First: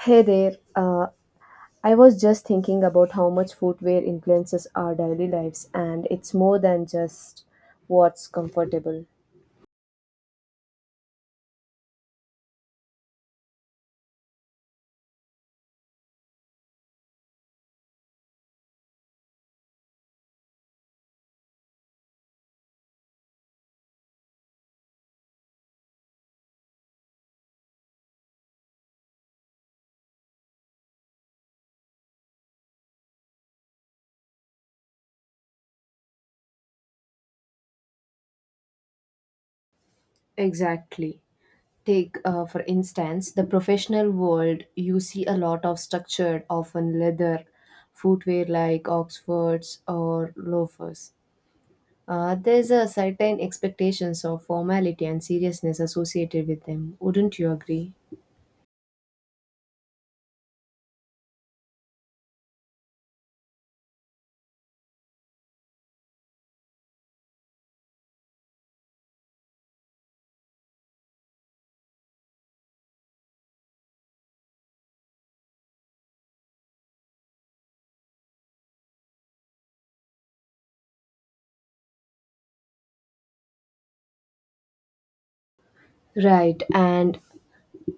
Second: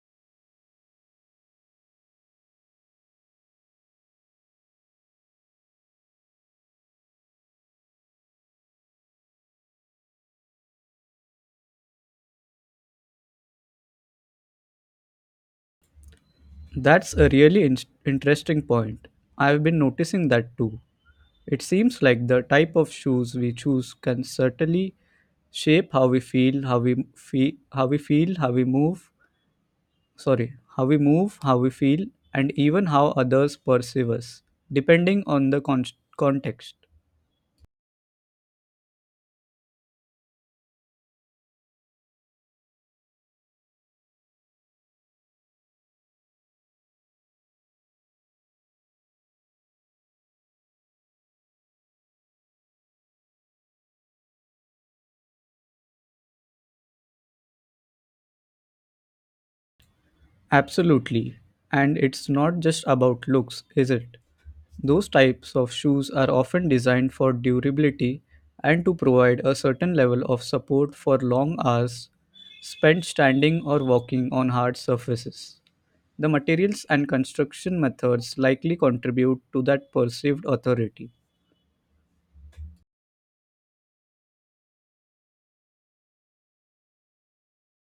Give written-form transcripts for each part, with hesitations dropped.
Hey there. I was just thinking about how much footwear influences our daily lives, and it's more than just what's comfortable. That's a really interesting point. I've been noticing that too. It seems like the type of shoes we choose can certainly shape how we feel, how we feel, how we feel, how we move, sorry, how we move, how we feel, and even how others perceive us, depending on the context. Exactly. Take, for instance, the professional world, you see a lot of structured, often leather footwear like Oxfords or loafers. There's a certain expectations of formality and seriousness associated with them. Wouldn't you agree? Absolutely. And it's not just about looks, is it? Those types of shoes are often designed for durability and to provide a certain level of support for long hours spent standing or walking on hard surfaces. The materials and construction methods likely contribute to that perceived authority. Right, and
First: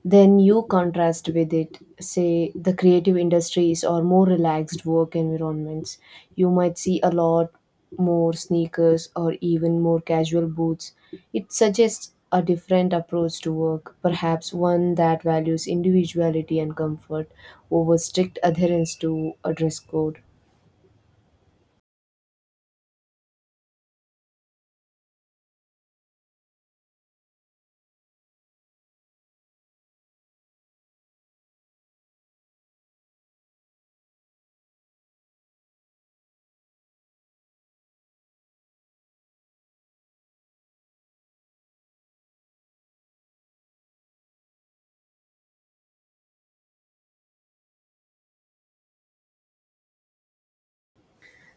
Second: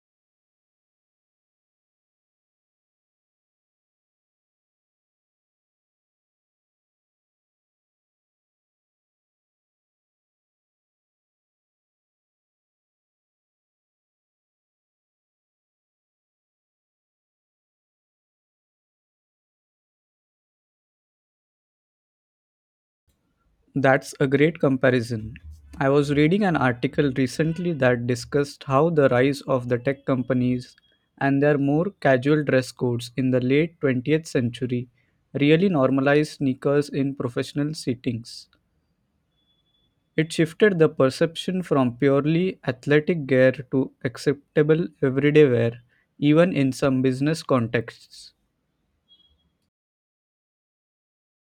then you contrast with it, say the creative industries or more relaxed work environments. You might see a lot more sneakers or even more casual boots. It suggests a different approach to work, perhaps one that values individuality and comfort over strict adherence to a dress code. That's a great comparison. I was reading an article recently that discussed how the rise of the tech companies and their more casual dress codes in the late 20th century really normalized sneakers in professional settings. It shifted the perception from purely athletic gear to acceptable everyday wear, even in some business contexts.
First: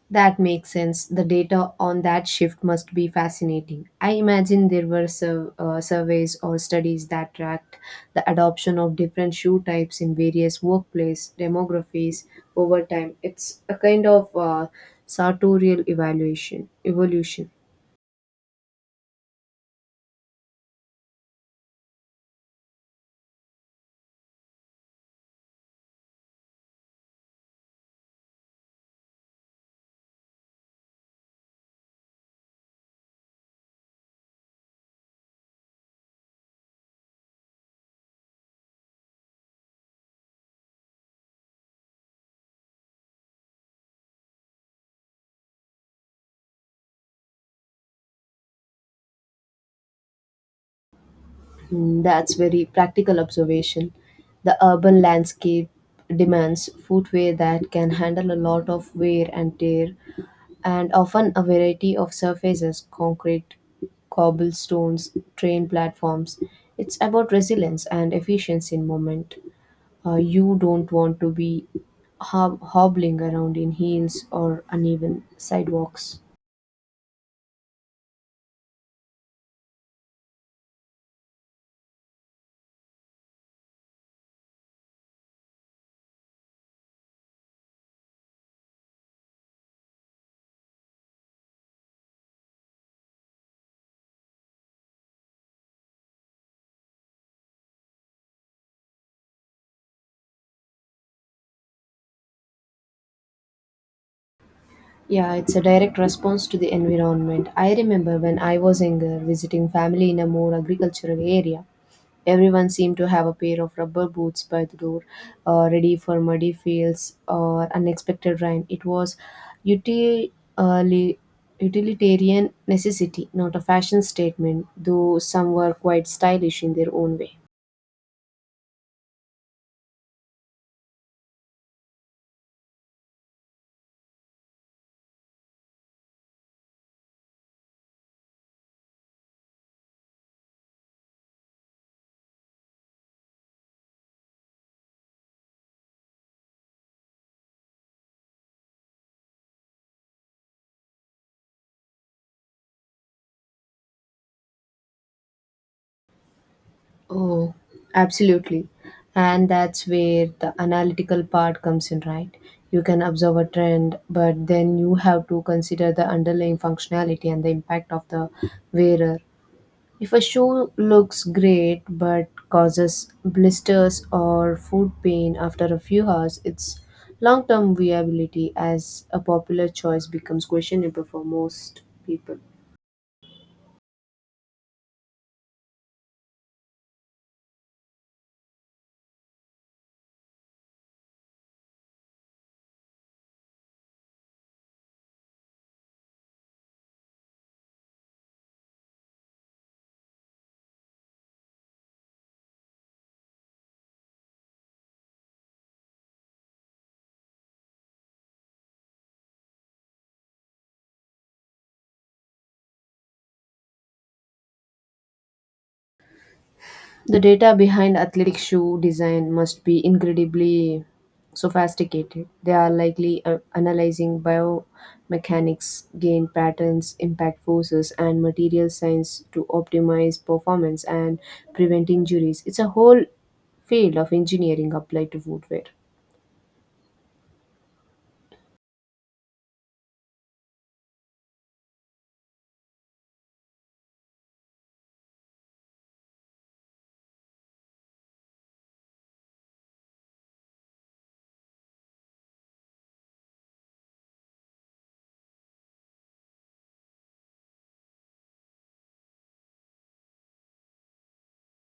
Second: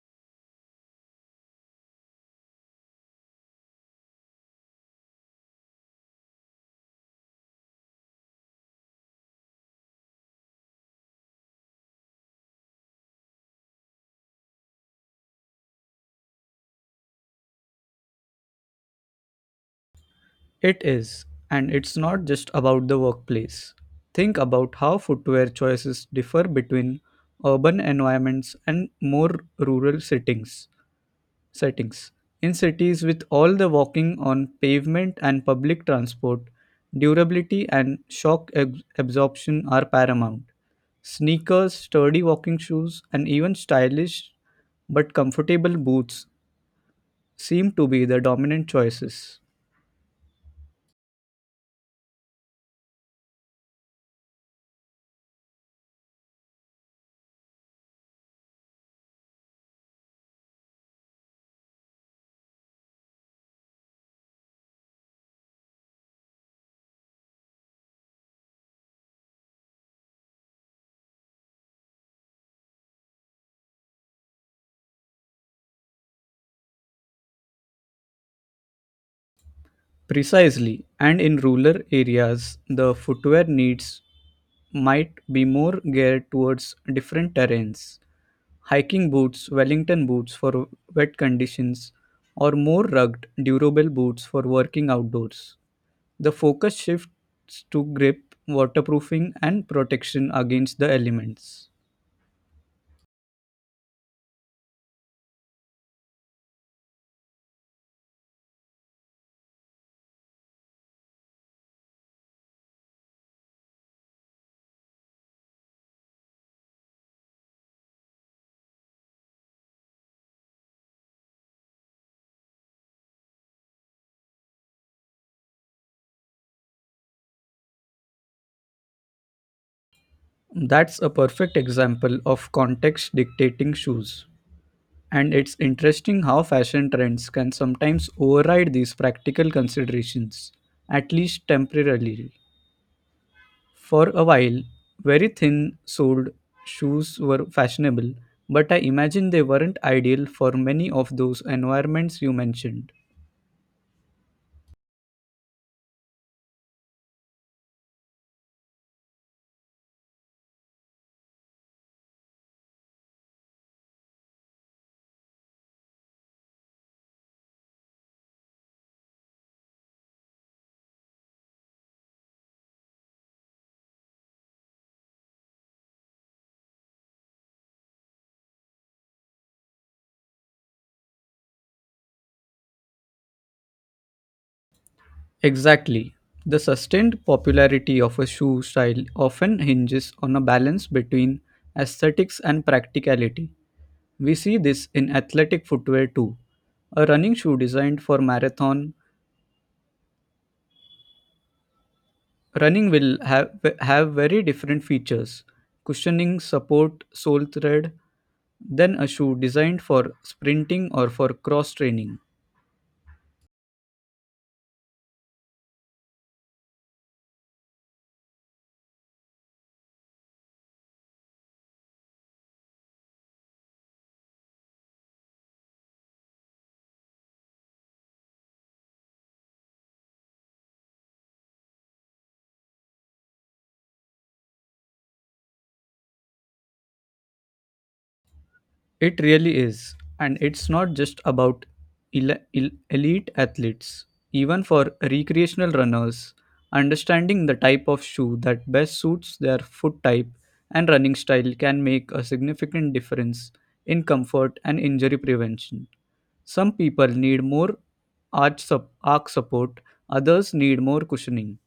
That makes sense. The data on that shift must be fascinating. I imagine there were surveys or studies that tracked the adoption of different shoe types in various workplace demographies over time. It's a kind of sartorial evaluation evolution. It is, and it's not just about the workplace. Think about how footwear choices differ between urban environments and more rural settings. Settings in cities with all the walking on pavement and public transport, durability and absorption are paramount. Sneakers, sturdy walking shoes, and even stylish but comfortable boots seem to be the dominant choices. Mm, that's very practical observation. The urban landscape demands footwear that can handle a lot of wear and tear and often a variety of surfaces concrete, cobblestones, train platforms. It's about resilience and efficiency in movement. You don't want to be hobbling around in heels or uneven sidewalks. Precisely, and in rural areas, the footwear needs might be more geared towards different terrains. Hiking boots, Wellington boots for wet conditions, or more rugged, durable boots for working outdoors. The focus shifts to grip, waterproofing, and protection against the elements. Yeah, it's a direct response to the environment. I remember when I was younger visiting family in a more agricultural area. Everyone seemed to have a pair of rubber boots by the door, ready for muddy fields or unexpected rain. It was util- uh, li- utilitarian necessity, not a fashion statement, though some were quite stylish in their own way. That's a perfect example of context dictating shoes. And it's interesting how fashion trends can sometimes override these practical considerations, at least temporarily. For a while, very thin soled shoes were fashionable, but I imagine they weren't ideal for many of those environments you mentioned. Oh, absolutely. And that's where the analytical part comes in, right? You can observe a trend, but then you have to consider the underlying functionality and the impact of the wearer. If a shoe looks great but causes blisters or foot pain after a few hours, its long term viability as a popular choice becomes questionable for most people. Exactly. The sustained popularity of a shoe style often hinges on a balance between aesthetics and practicality. We see this in athletic footwear too. A running shoe designed for marathon running have very different features: cushioning, support, sole thread, than a shoe designed for sprinting or for cross training. The data behind athletic shoe design must be incredibly sophisticated. They are likely analyzing biomechanics, gain patterns, impact forces, and material science to optimize performance and prevent injuries. It's a whole field of engineering applied to footwear. It really is. And it's not just about elite athletes. Even for recreational runners, understanding the type of shoe that best suits their foot type and running style can make a significant difference in comfort and injury prevention. Some people need more arch support, others need more cushioning.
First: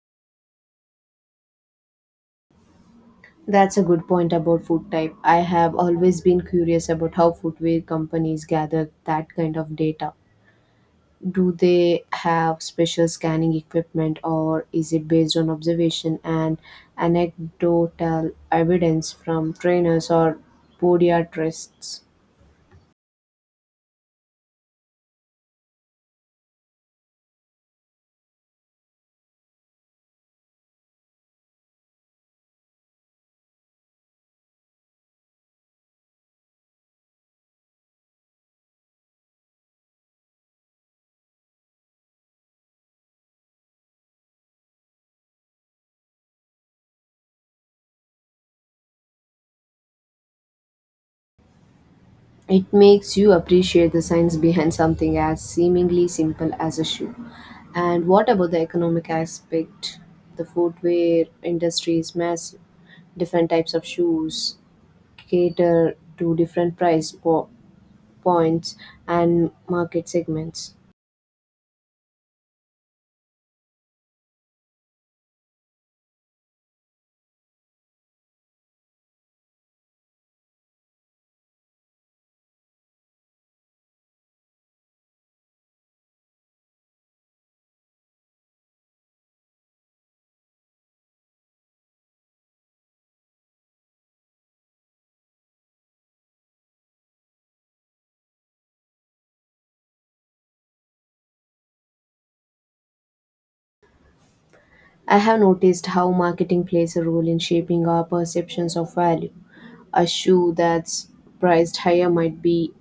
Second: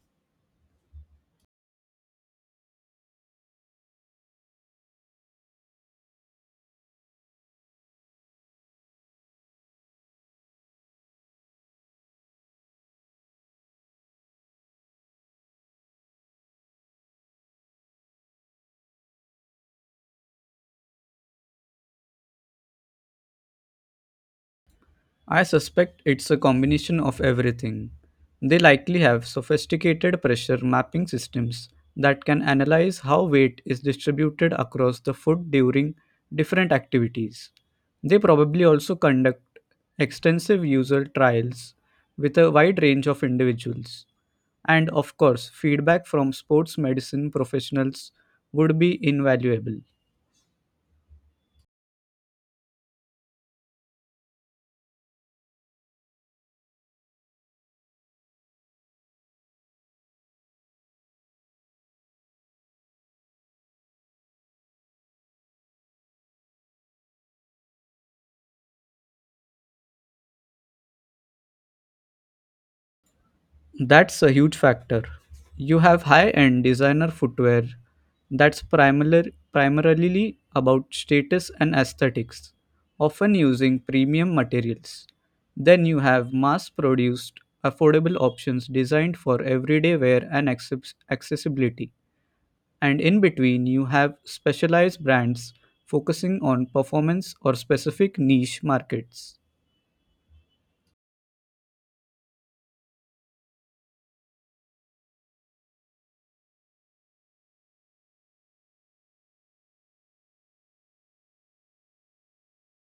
That's a good point about foot type. I have always been curious about how footwear companies gather that kind of data. Do they have special scanning equipment or is it based on observation and anecdotal evidence from trainers or podiatrists? I suspect it's a combination of everything. They likely have sophisticated pressure mapping systems that can analyze how weight is distributed across the food during different activities. They probably also conduct extensive user trials with a wide range of individuals. And of course, feedback from sports medicine professionals would be invaluable. It makes you appreciate the science behind something as seemingly simple as a shoe. And what about the economic aspect? The footwear industry is massive. Different types of shoes cater to different points and market segments. That's a huge factor. You have high-end designer footwear that's primarily about status and aesthetics, often using premium materials. Then you have mass-produced, affordable options designed for everyday wear and accessibility. And in between, you have specialized brands focusing on performance or specific niche markets. I have noticed how marketing plays a role in shaping our perceptions of value. A shoe that's priced higher might be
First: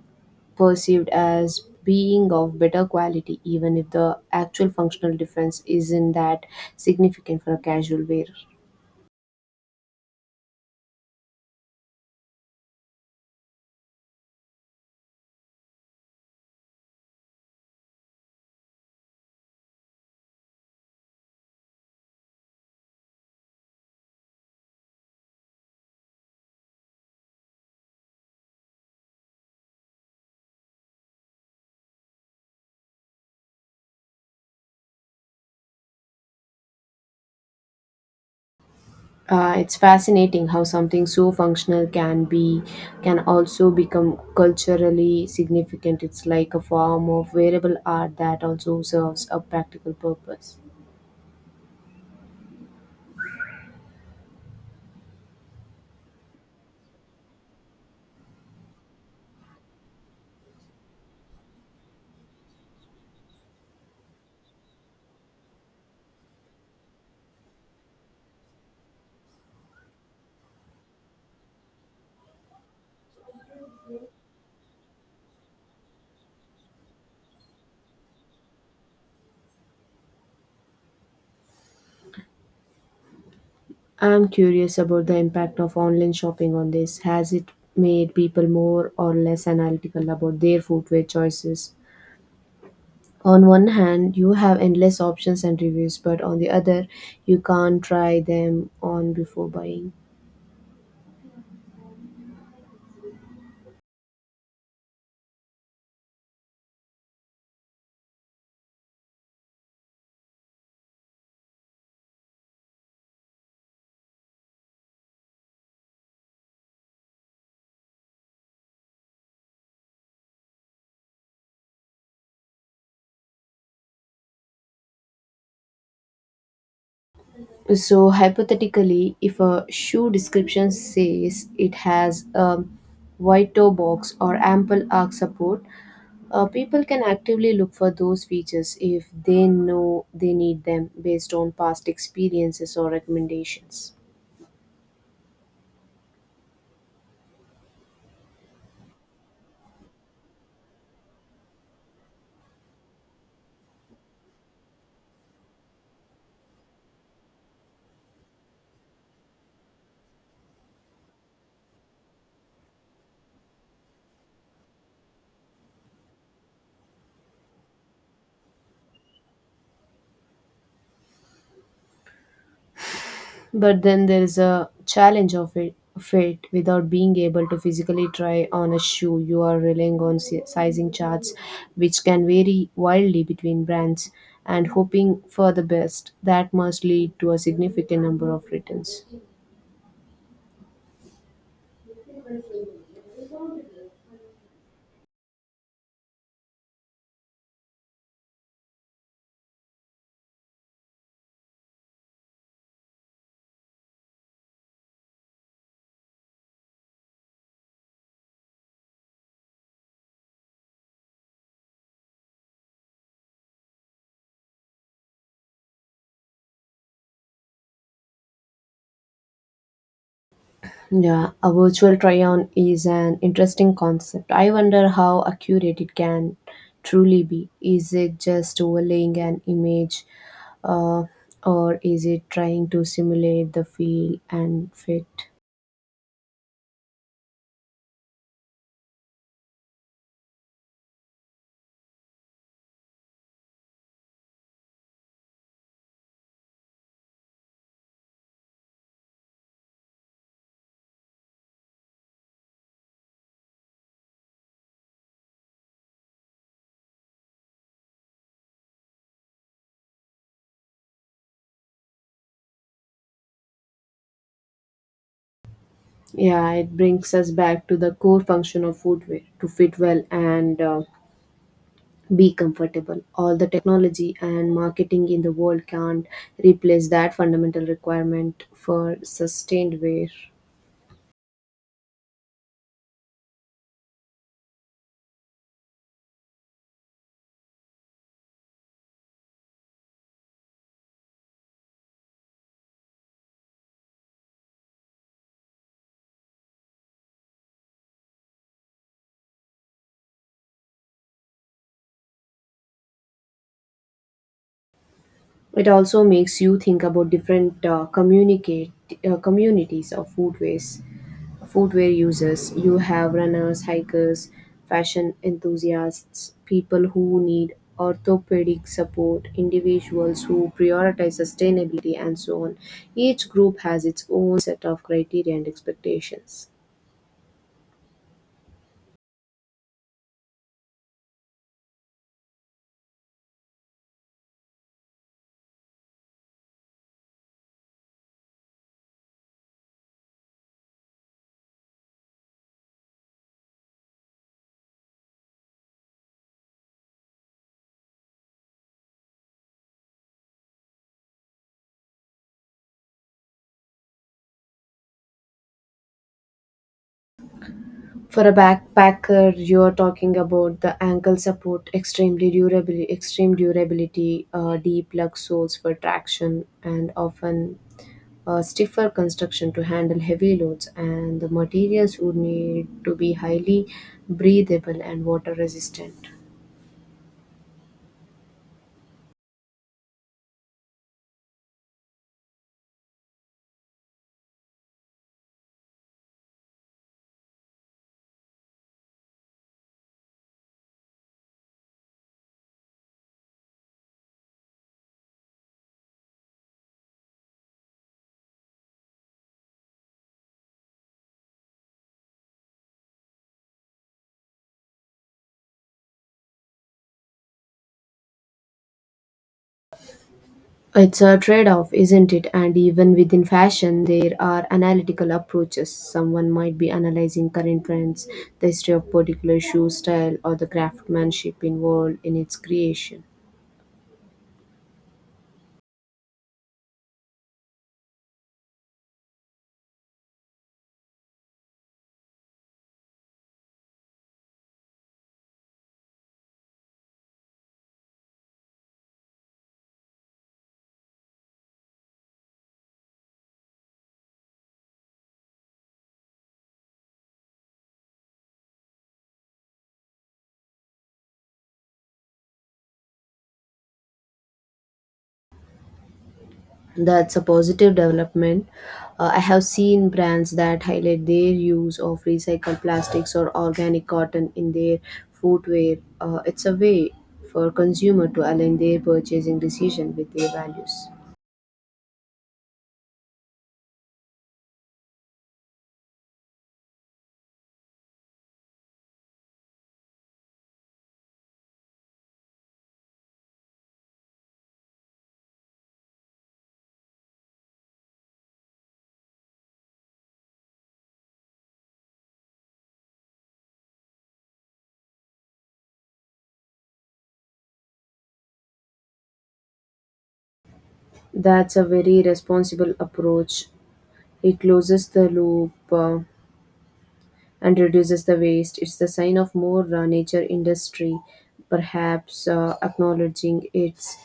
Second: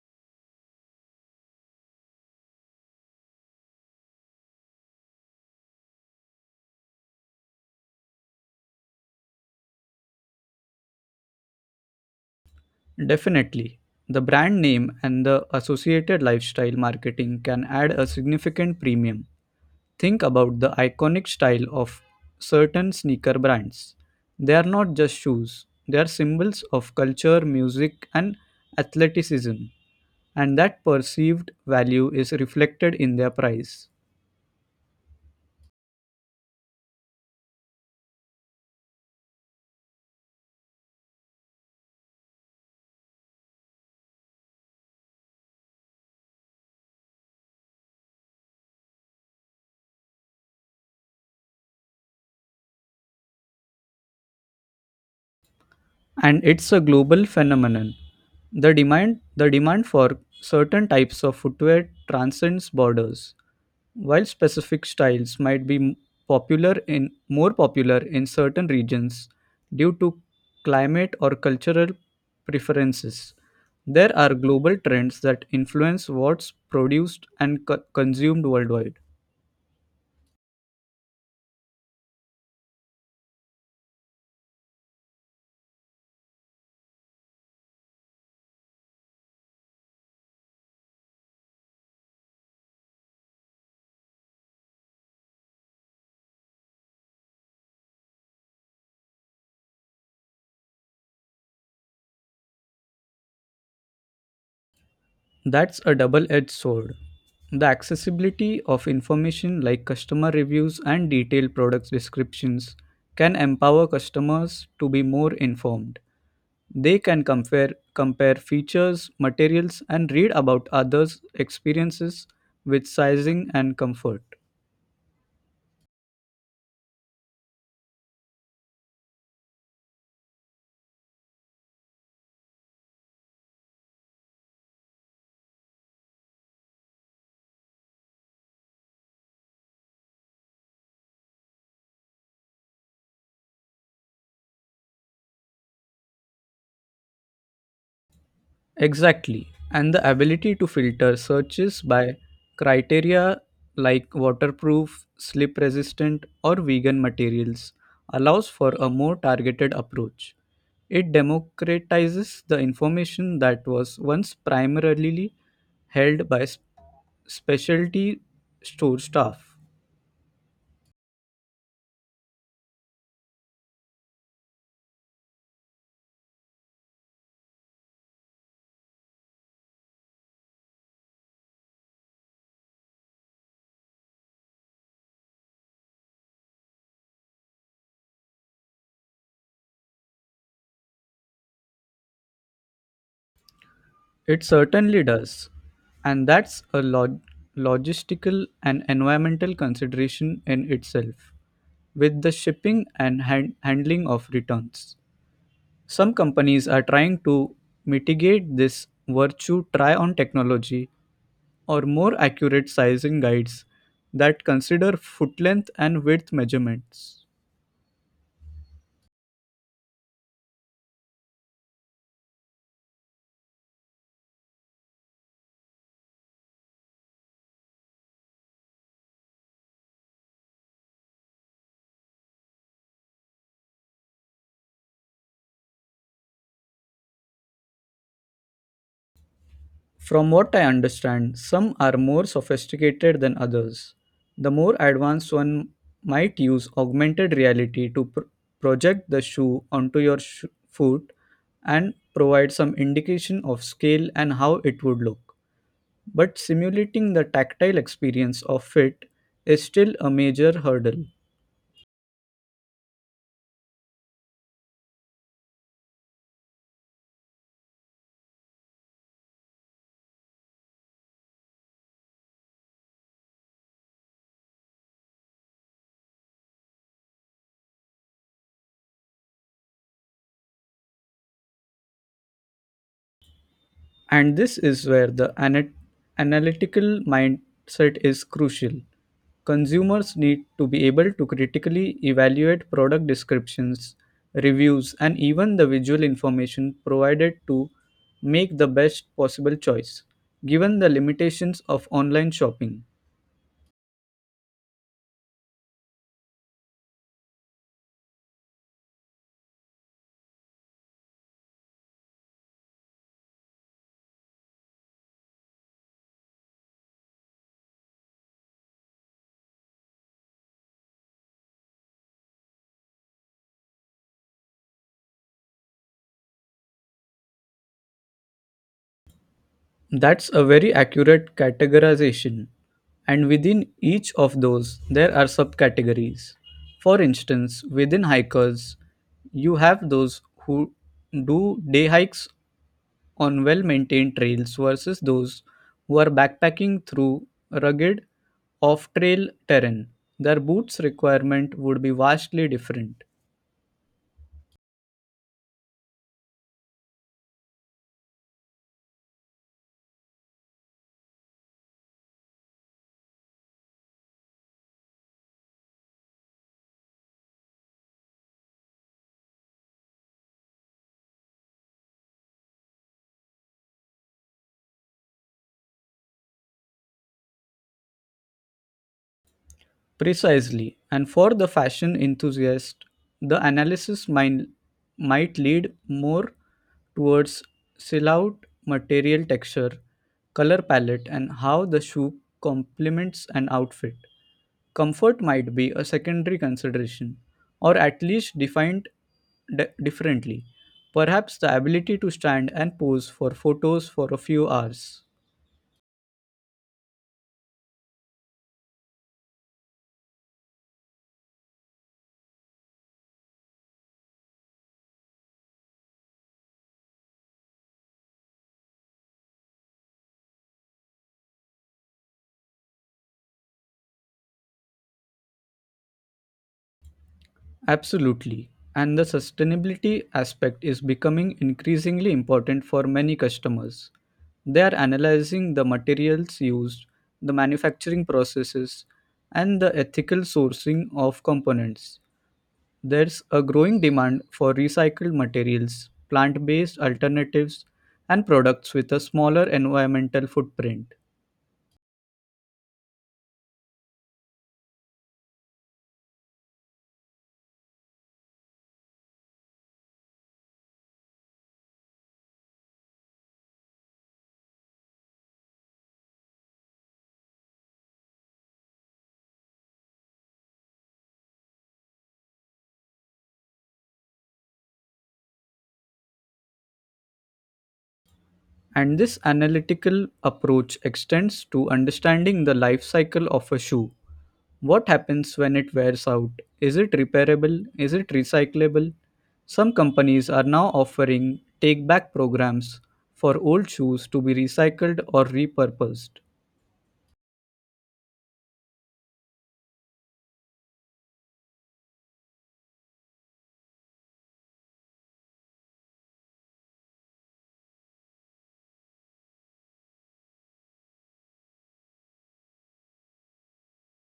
perceived as being of better quality, even if the actual functional difference isn't that significant for a casual wearer. Definitely. The brand name and the associated lifestyle marketing can add a significant premium. Think about the iconic style of certain sneaker brands. They are not just shoes, they are symbols of culture, music, and athleticism, and that perceived value is reflected in their price. It's fascinating how something so functional can be can also become culturally significant. It's like a form of wearable art that also serves a practical purpose. And it's a global phenomenon. The demand for certain types of footwear transcends borders. While specific styles might be m- popular in more popular in certain regions due to climate or cultural preferences, there are global trends that influence what's produced and consumed worldwide. I'm curious about the impact of online shopping on this. Has it made people more or less analytical about their footwear choices? On one hand, you have endless options and reviews, but on the other, you can't try them on before buying. That's a double-edged sword. The accessibility of information like customer reviews and detailed product descriptions can empower customers to be more informed. They can compare features, materials, and read about others' experiences with sizing and comfort. So, hypothetically, if a shoe description says it has a wide toe box or ample arch support, people can actively look for those features if they know they need them based on past experiences or recommendations. Exactly. And the ability to filter searches by criteria like waterproof, slip resistant, or vegan materials allows for a more targeted approach. It democratizes the information that was once primarily held by specialty store staff. But then there is a challenge of it without being able to physically try on a shoe you are relying on sizing charts which can vary wildly between brands and hoping for the best that must lead to a significant number of returns. It certainly does. And that's a logistical and environmental consideration in itself, with the shipping and handling of returns. Some companies are trying to mitigate this virtue try on technology or more accurate sizing guides that consider foot length and width measurements. Yeah, a virtual try on is an interesting concept. I wonder how accurate it can truly be. Is it just overlaying an image, uh, or is it trying to simulate the feel and fit? From what I understand, some are more sophisticated than others. The more advanced one might use augmented reality to project the shoe onto your foot and provide some indication of scale and how it would look. But simulating the tactile experience of fit is still a major hurdle. Yeah, it brings us back to the core function of footwear to fit well and be comfortable. All the technology and marketing in the world can't replace that fundamental requirement for sustained wear. And this is where the analytical mindset is crucial. Consumers need to be able to critically evaluate product descriptions, reviews, and even the visual information provided to make the best possible choice, given the limitations of online shopping. It also makes you think about different communicate communities of food footwear users. You have runners, hikers, fashion enthusiasts, people who need orthopedic support, individuals who prioritize sustainability, and so on. Each group has its own set of criteria and expectations. That's a very accurate categorization. And within each of those, there are subcategories. For instance, within hikers, you have those who do day hikes on well maintained trails versus those who are backpacking through rugged off trail terrain. Their boots requirement would be vastly different. For a backpacker, you're talking about the ankle support, extreme durability, deep lug soles for traction, and often stiffer construction to handle heavy loads. And the materials would need to be highly breathable and water resistant. Precisely. And for the fashion enthusiast, the analysis might, might lead more towards silhouette, material texture, color palette, and how the shoe complements an outfit. Comfort might be a secondary consideration, or at least defined differently. Perhaps the ability to stand and pose for photos for a few hours. It's a trade-off, isn't it? And even within fashion, there are analytical approaches. Someone might be analyzing current trends, the history of particular shoe style, or the craftsmanship involved in its creation. Absolutely. And the sustainability aspect is becoming increasingly important for many customers. They are analyzing the materials used, the manufacturing processes, and the ethical sourcing of components. There's a growing demand for recycled materials, plant based alternatives, and products with a smaller environmental footprint. That's a positive development. I have seen brands that highlight their use of recycled plastics or organic cotton in their footwear. It's a way for consumer to align their purchasing decision with their values. And this analytical approach extends to understanding the life cycle of a shoe. What happens when it wears out? Is it repairable? Is it recyclable? Some companies are now offering take back programs for old shoes to be recycled or repurposed. That's a very responsible approach. It closes the loop and reduces the waste. It's the sign of more nature industry, perhaps acknowledging its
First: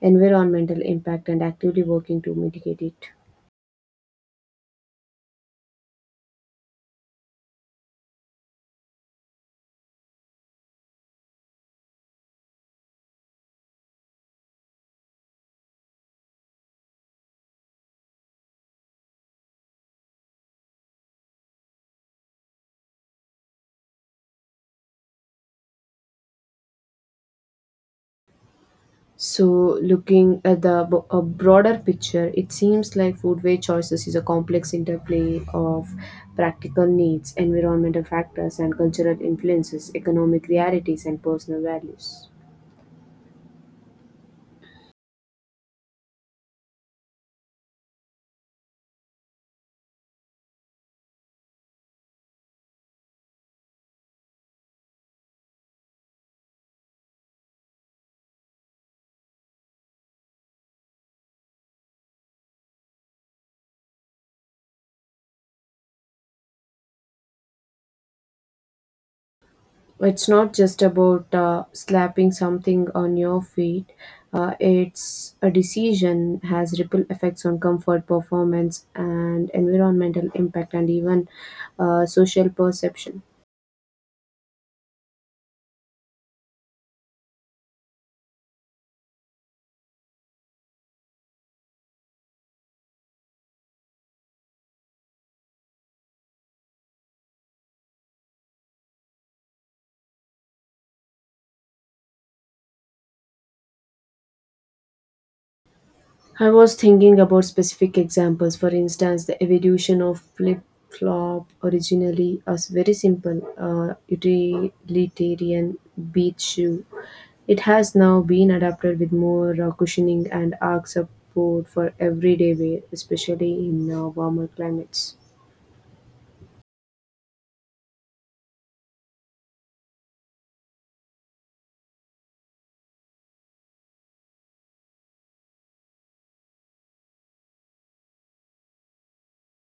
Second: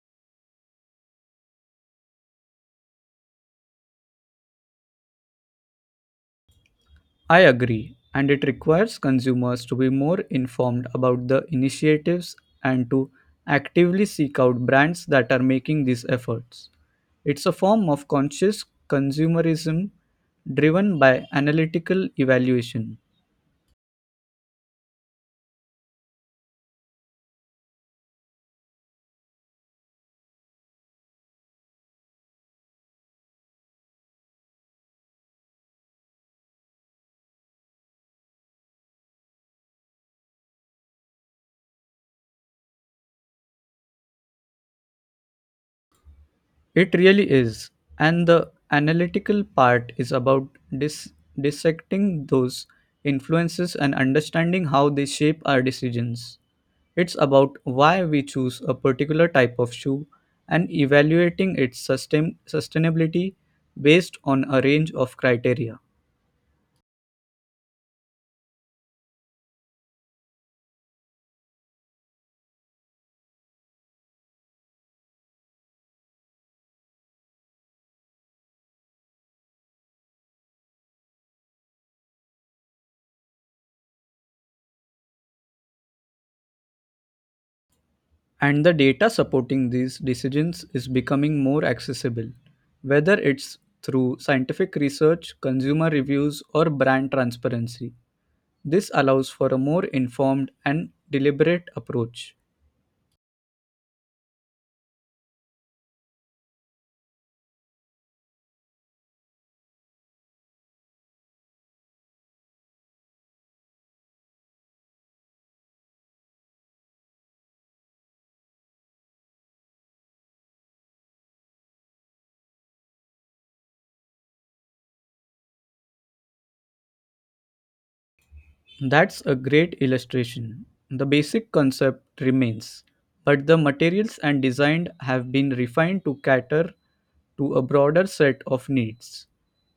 environmental impact and actively working to mitigate it. I agree, and it requires consumers to be more informed about the initiatives and to actively seek out brands that are making these efforts. It's a form of conscious consumerism driven by analytical evaluation. So, looking at the a broader picture, it seems like foodway choices is a complex interplay of practical needs, environmental factors, and cultural influences, economic realities, and personal values. It really is. And the analytical part is about dis- dissecting those influences and understanding how they shape our decisions. It's about why we choose a particular type of shoe and evaluating its sustainability based on a range of criteria. It's not just about slapping something on your feet. It's a decision has ripple effects on comfort, performance, and environmental impact, and even social perception. And the data supporting these decisions is becoming more accessible, whether it's through scientific research, consumer reviews, or brand transparency. This allows for a more informed and deliberate approach. I was thinking about specific examples. For instance, the evolution of flip flop, originally a very simple utilitarian beach shoe. It has now been adapted with more cushioning and arch support for everyday wear, especially in warmer climates. That's a great illustration. The basic concept remains, but the materials and design have been refined to cater to a broader set of needs.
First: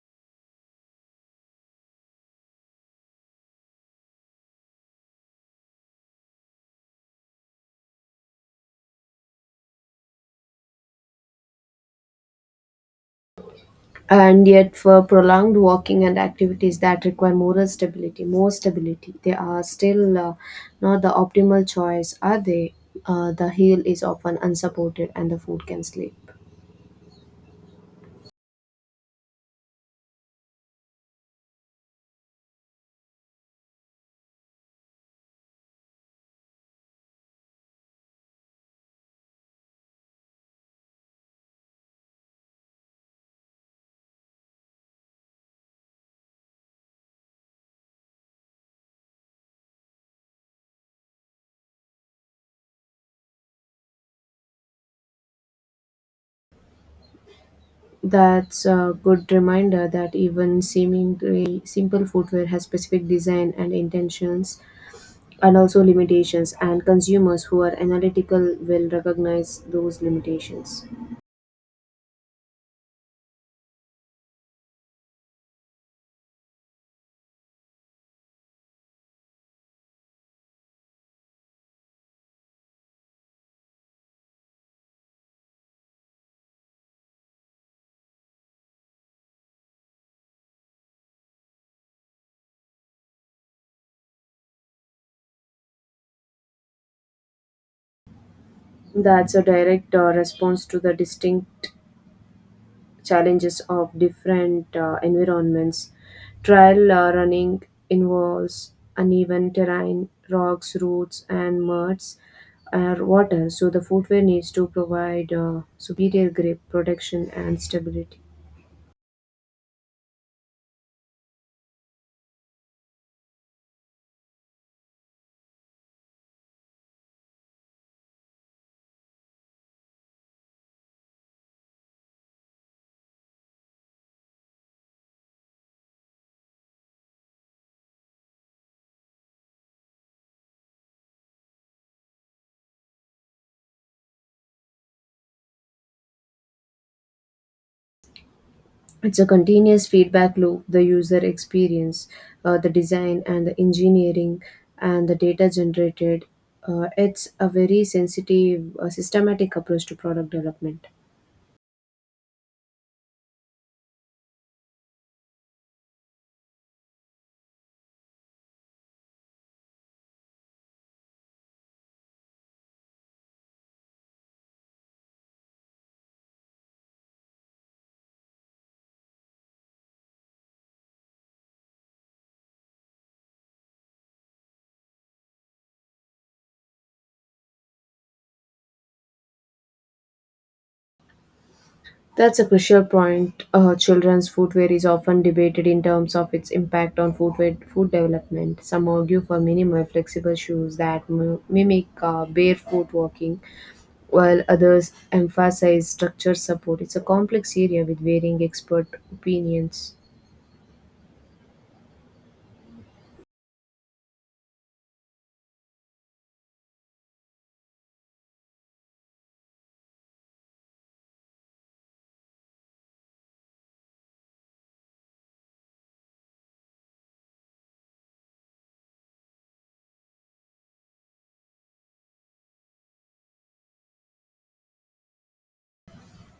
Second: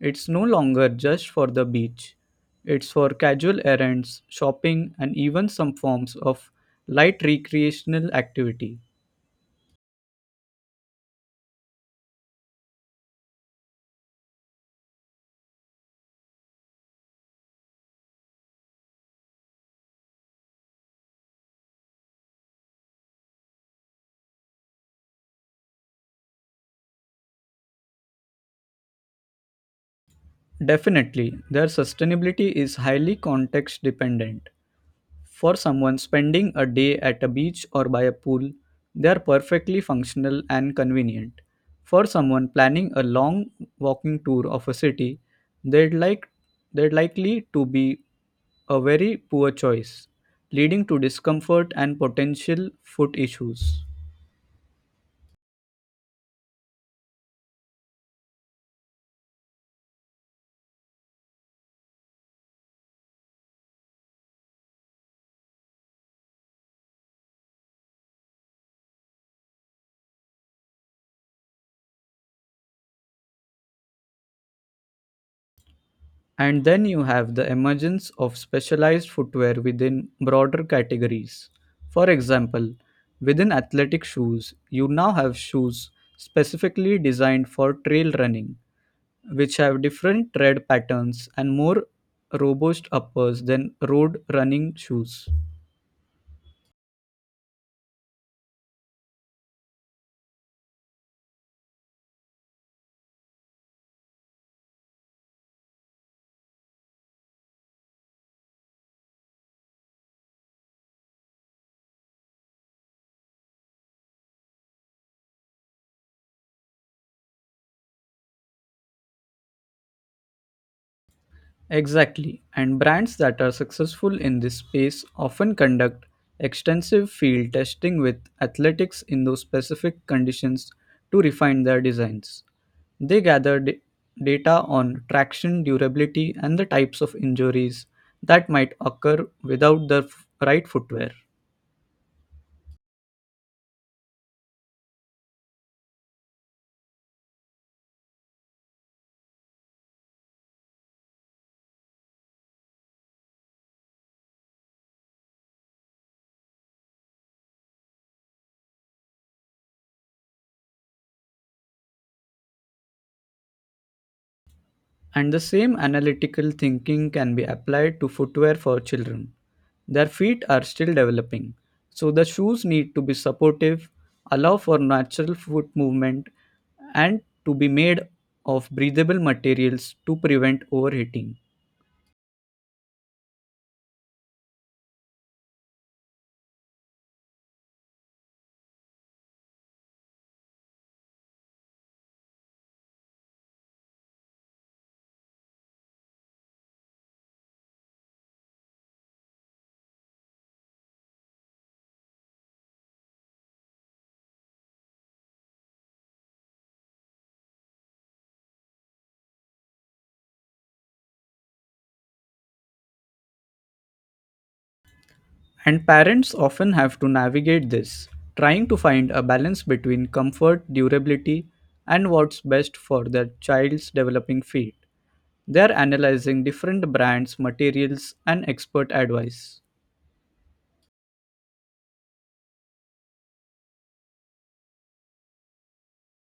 It's no longer just for the beach, it's for casual errands, shopping, and even some forms of light recreational activity. And yet for prolonged walking and activities that require moral stability more stability, they are still not the optimal choice, are they? The heel is often unsupported and the foot can slip. Definitely, their sustainability is highly context dependent. For someone spending a day at a beach or by a pool, they are perfectly functional and convenient. For someone planning a long walking tour of a city, they'd like they're likely to be a very poor choice, leading to discomfort and potential foot issues. That's a good reminder that even seemingly simple footwear has specific design and intentions and also limitations, and consumers who are analytical will recognize those limitations. And then you have the emergence of specialized footwear within broader categories. For example, within athletic shoes, you now have shoes specifically designed for trail running, which have different tread patterns and more robust uppers than road running shoes. That's a direct response to the distinct challenges of different environments. Trail running involves uneven terrain, rocks, roots, and muds or water, so the footwear needs to provide superior grip, protection, and stability. Exactly, and brands that are successful in this space often conduct extensive field testing with athletics in those specific conditions to refine their designs. They gather data on traction, durability, and the types of injuries that might occur without the right footwear. It's a continuous feedback loop, the user experience, the design, and the engineering, and the data generated. It's a very sensitive, systematic approach to product development. And the same analytical thinking can be applied to footwear for children. Their feet are still developing, so the shoes need to be supportive, allow for natural foot movement, and to be made of breathable materials to prevent overheating. That's a crucial point. Children's footwear is often debated in terms of its impact on footwear, foot development. Some argue for minimal, flexible shoes that mimic barefoot walking, while others emphasize structure support. It's a complex area with varying expert opinions. And parents often have to navigate this, trying to find a balance between comfort, durability, and what's best for their child's developing feet. They're analyzing different brands, materials, and expert advice.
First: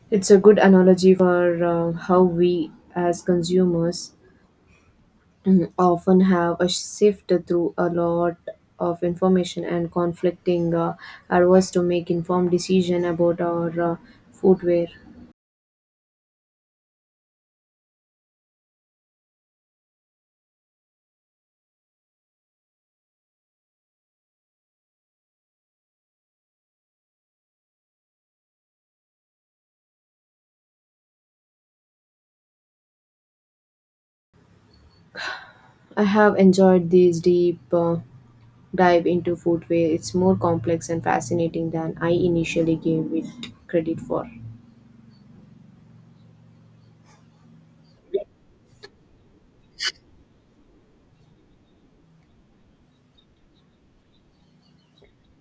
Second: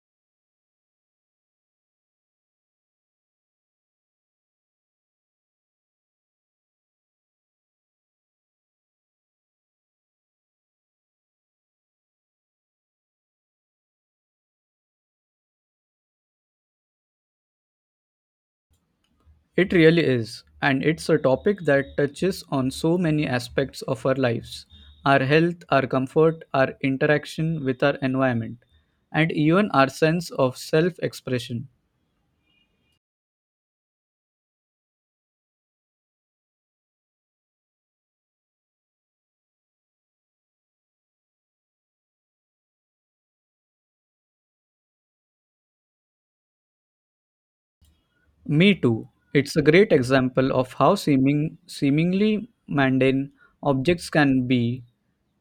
It's a good analogy for how we, as consumers, mm, often have a sift through a lot of information and conflicting advice to make informed decision about our footwear. It really is, and it's a topic that touches on so many aspects of our lives: our health, our comfort, our interaction with our environment, and even our sense of self expression. I have enjoyed this deep dive into footwear. It's more complex and fascinating than I initially gave it credit for. Me too. It's a great example of how seemingly mundane objects can be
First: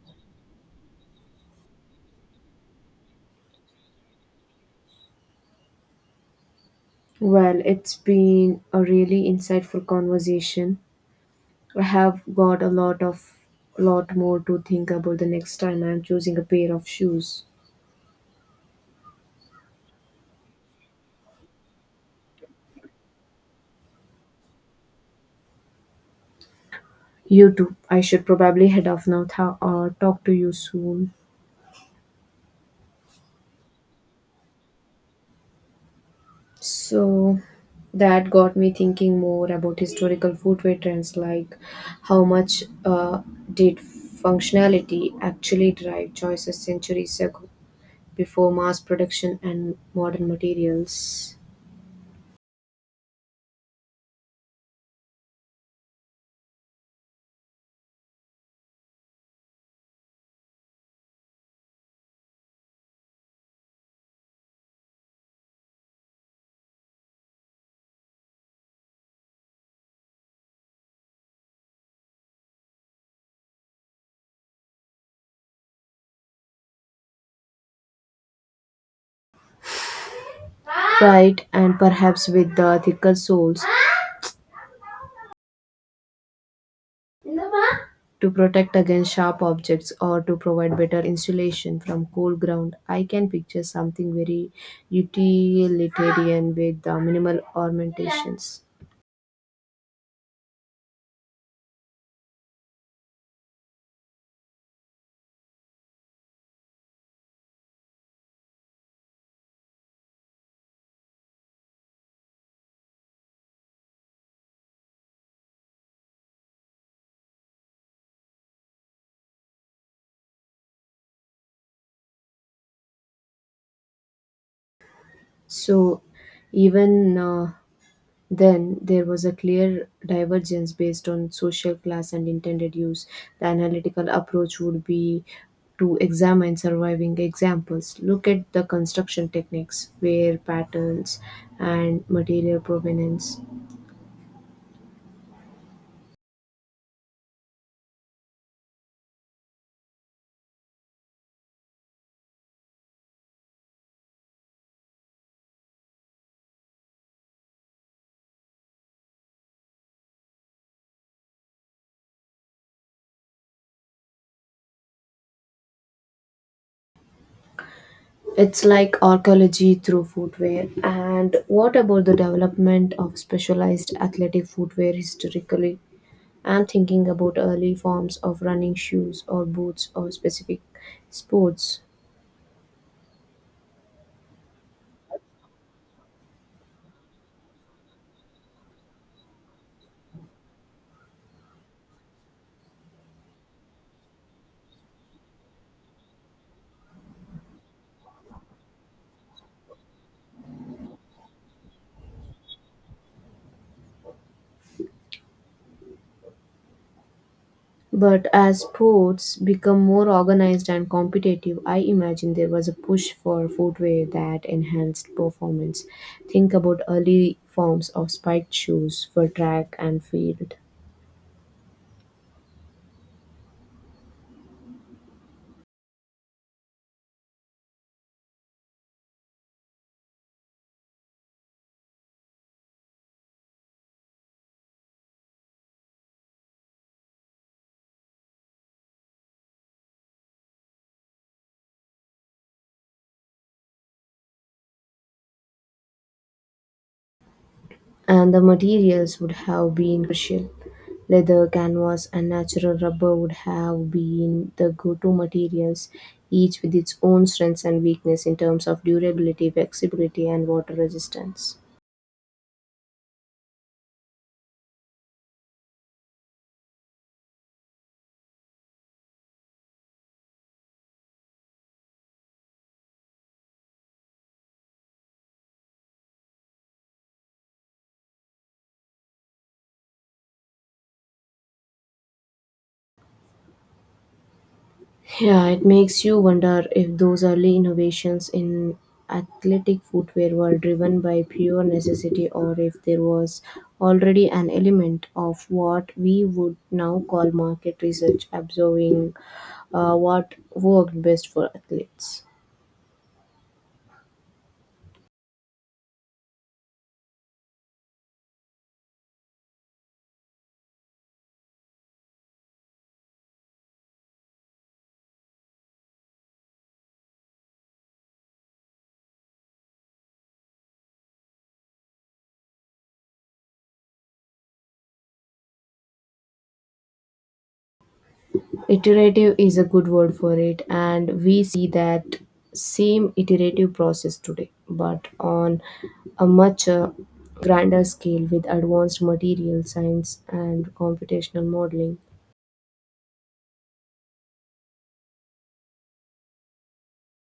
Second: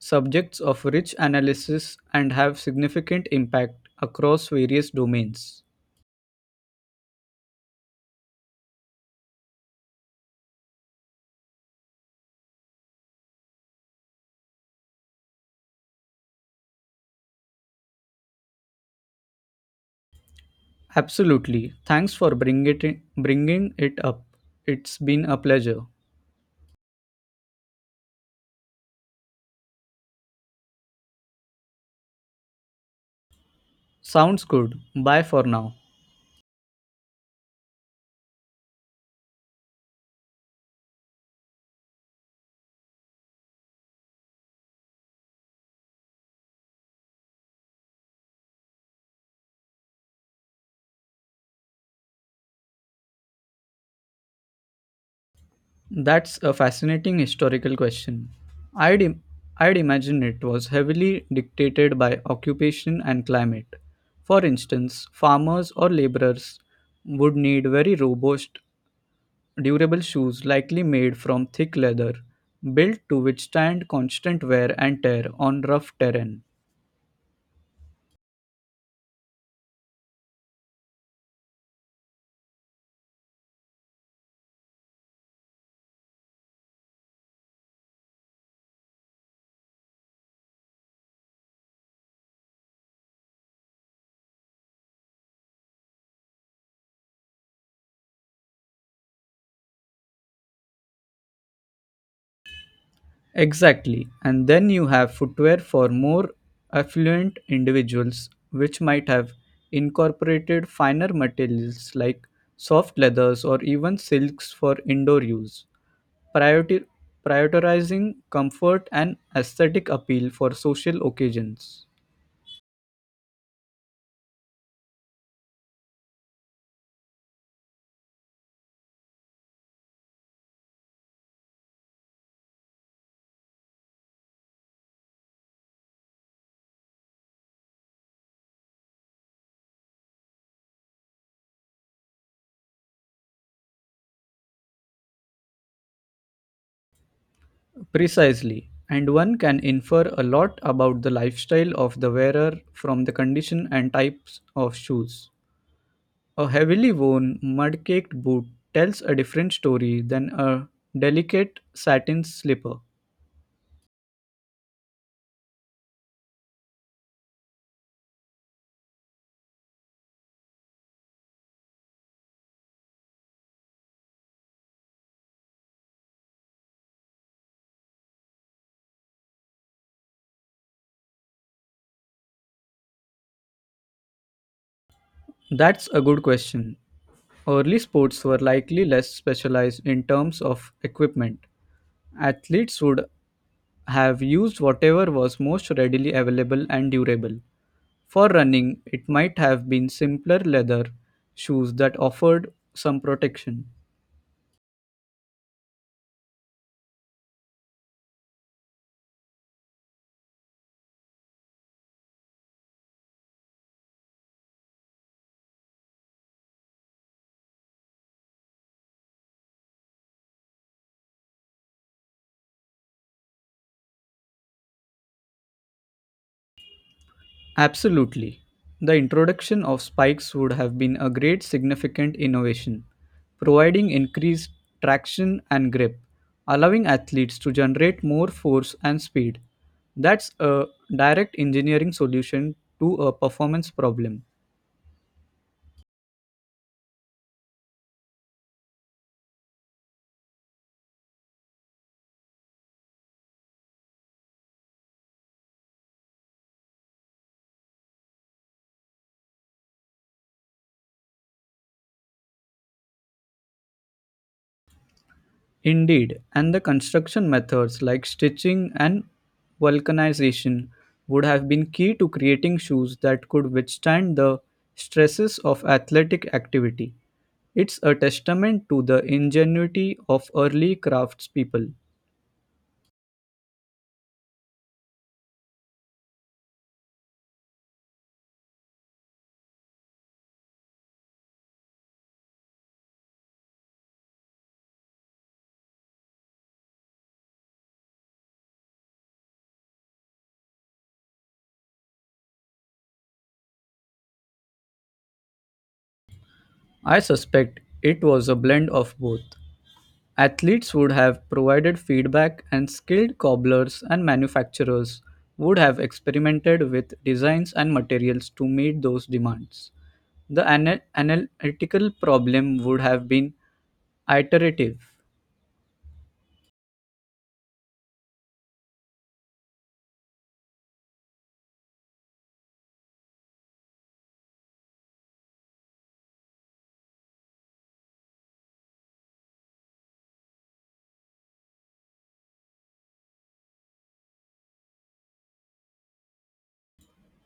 subjects of rich analysis and have significant impact across various domains. Well, it's been a really insightful conversation. I have got a lot of lot more to think about the next time I'm choosing a pair of shoes. Absolutely. Thanks for bringing it up. It's been a pleasure. You too. I should probably head off now. Talk to you soon. Sounds good. Bye for now. So that got me thinking more about historical footwear trends, like how much did functionality actually drive choices centuries ago before mass production and modern materials? That's a fascinating historical question. I'd, im- I'd imagine it was heavily dictated by occupation and climate. For instance, farmers or laborers would need very robust, durable shoes likely made from thick leather, built to withstand constant wear and tear on rough terrain. Right, and perhaps with the thicker soles, to protect against sharp objects or to provide better insulation from cool ground. I can picture something very utilitarian with minimal ornamentations. Exactly. And then you have footwear for more affluent individuals, which might have incorporated finer materials like soft leathers or even silks for indoor use, priority- prioritizing comfort and aesthetic appeal for social occasions. So, even then, there was a clear divergence based on social class and intended use. The analytical approach would be to examine surviving examples. Look at the construction techniques, wear patterns, and material provenance. Precisely. And one can infer a lot about the lifestyle of the wearer from the condition and types of shoes. A heavily worn, mud caked boot tells a different story than a delicate satin slipper. It's like archaeology through footwear. And what about the development of specialized athletic footwear historically? I'm thinking about early forms of running shoes or boots or specific sports. That's a good question. Early sports were likely less specialized in terms of equipment. Athletes would have used whatever was most readily available and durable. For running, it might have been simpler leather shoes that offered some protection. But as sports become more organized and competitive, I imagine there was a push for footwear that enhanced performance. Think about early forms of spiked shoes for track and field. Absolutely. The introduction of spikes would have been a great significant innovation, providing increased traction and grip, allowing athletes to generate more force and speed. That's a direct engineering solution to a performance problem. And the materials would have been crucial. Leather, canvas, and natural rubber would have been the go to materials, each with its own strengths and weakness in terms of durability, flexibility, and water resistance. Indeed, and the construction methods like stitching and vulcanization would have been key to creating shoes that could withstand the stresses of athletic activity. It's a testament to the ingenuity of early craftspeople. Yeah, it makes you wonder if those early innovations in athletic footwear were driven by pure necessity or if there was already an element of what we would now call market research, observing what worked best for athletes. I suspect it was a blend of both. Athletes would have provided feedback, and skilled cobblers and manufacturers would have experimented with designs and materials to meet those demands. The analytical problem would have been iterative. Iterative is a good word for it, and we see that same iterative process today, but on a much grander scale, with advanced material science and computational modeling.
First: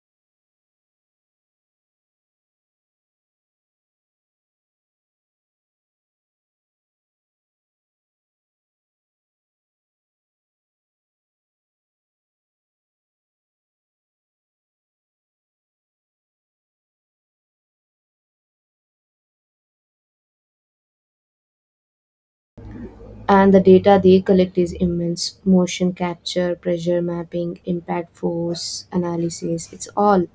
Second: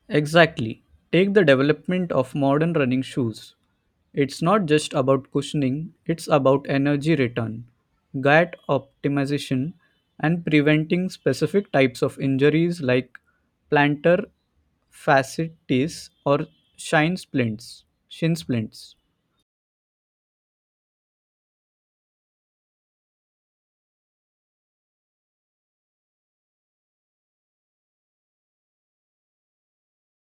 Exactly. Take the development of modern running shoes. It's not just about cushioning, it's about energy return, gait optimization, and preventing specific types of injuries like plantar fasciitis or shin splints. And the data they collect is immense. Motion capture, pressure mapping, impact force analysis, it's all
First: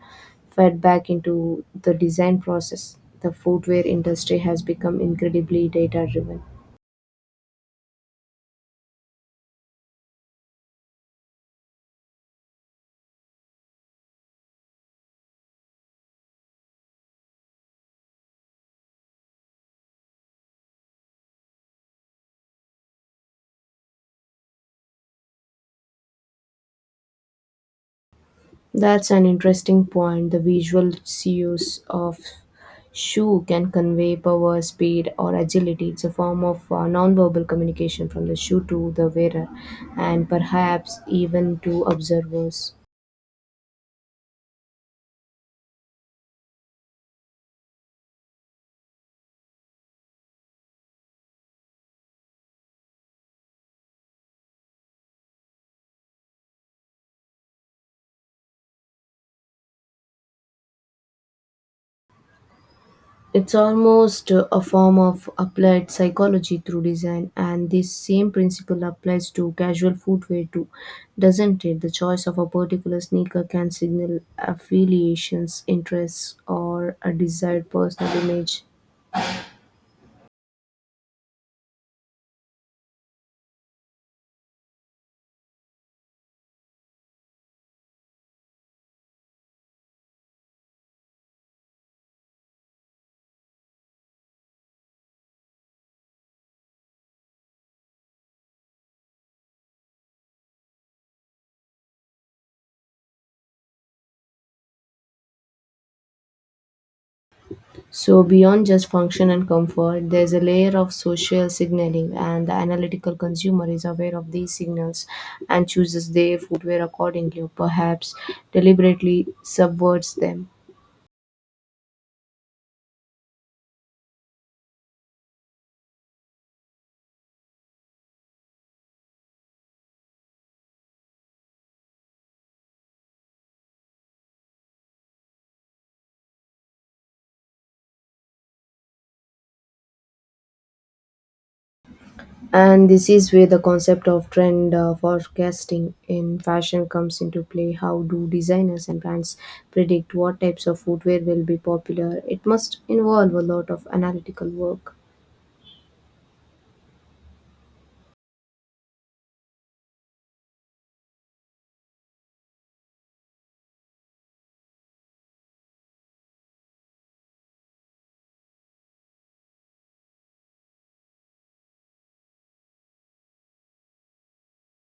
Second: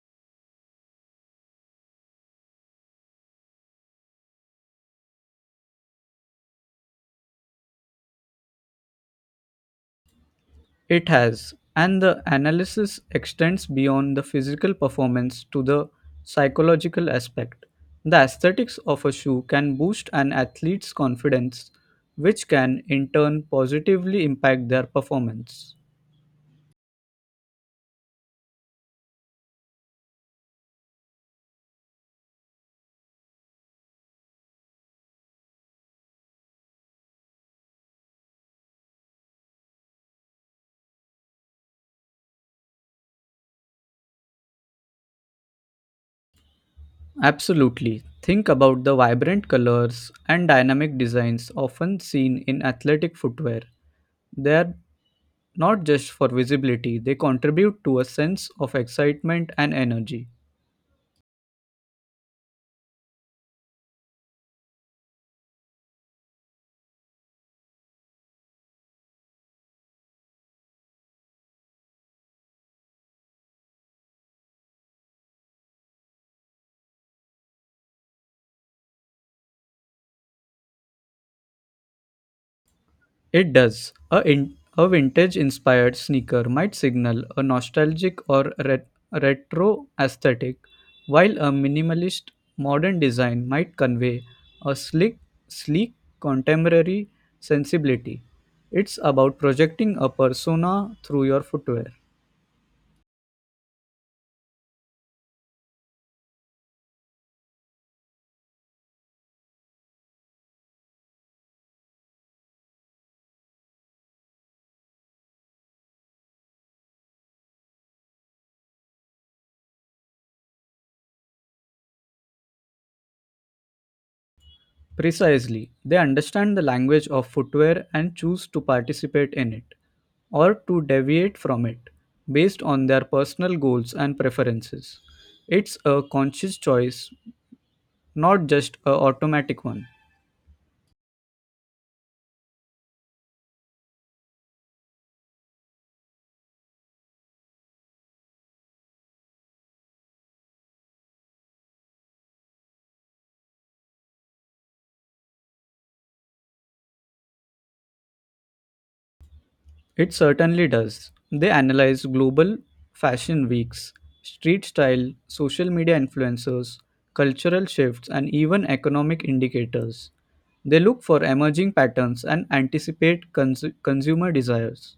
fed back into the design process. The footwear industry has become incredibly data driven. It has, and the analysis extends beyond the physical performance to the psychological aspect. The aesthetics of a shoe can boost an athlete's confidence, which can in turn positively impact their performance. That's an interesting point. The visual cues of shoe can convey power, speed, or agility. It's a form of nonverbal communication from the shoe to the wearer and perhaps even to observers. Absolutely. Think about the vibrant colors and dynamic designs often seen in athletic footwear. They are not just for visibility, they contribute to a sense of excitement and energy. It's almost a form of applied psychology through design, and this same principle applies to casual footwear too, doesn't it? The choice of a particular sneaker can signal affiliations, interests, or a desired personal image. It does. A vintage inspired sneaker might signal a nostalgic or retro aesthetic, while a minimalist modern design might convey a slick, sleek contemporary sensibility. It's about projecting a persona through your footwear. So, beyond just function and comfort, there's a layer of social signaling, and the analytical consumer is aware of these signals and chooses their footwear accordingly, or perhaps deliberately subverts them. Precisely, they understand the language of footwear and choose to participate in it or to deviate from it based on their personal goals and preferences. It's a conscious choice, not just a automatic one. And this is where the concept of trend forecasting in fashion comes into play. How do designers and brands predict what types of footwear will be popular? It must involve a lot of analytical work. It certainly does. They analyze global fashion weeks, street style, social media influencers, cultural shifts, and even economic indicators. They look for emerging patterns and anticipate consumer desires.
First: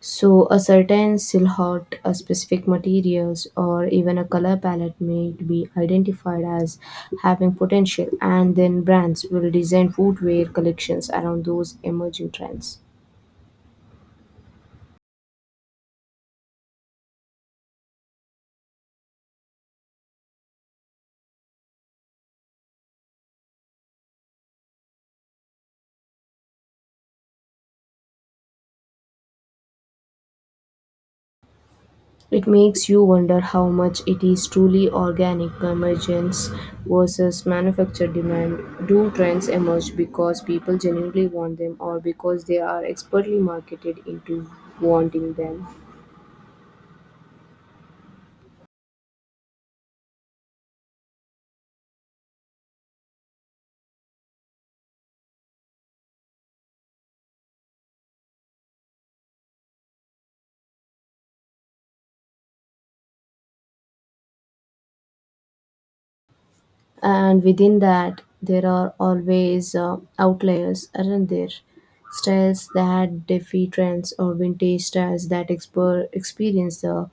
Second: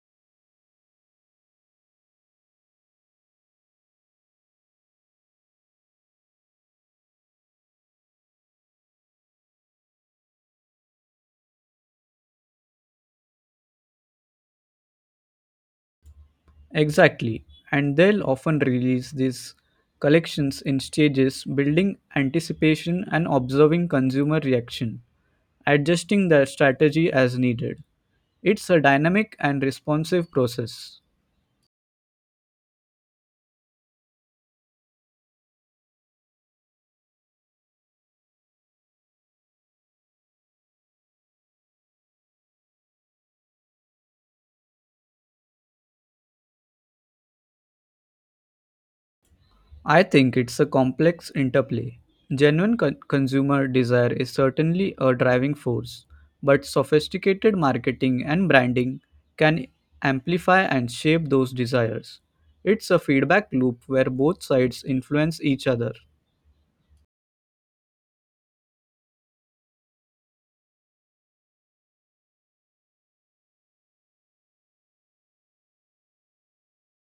So, a certain silhouette, a specific materials, or even a color palette may be identified as having potential, and then brands will design footwear collections around those emerging trends. Exactly. And they'll often release these collections in stages, building anticipation and observing consumer reaction, adjusting their strategy as needed. It's a dynamic and responsive process. It makes you wonder how much it is truly organic emergence versus manufactured demand. Do trends emerge because people genuinely want them, or because they are expertly marketed into wanting them? I think it's a complex interplay. Genuine consumer desire is certainly a driving force, but sophisticated marketing and branding can amplify and shape those desires. It's a feedback loop where both sides influence each other. And within that, there are always outliers, aren't there? Styles that defy trends, or vintage styles that experience the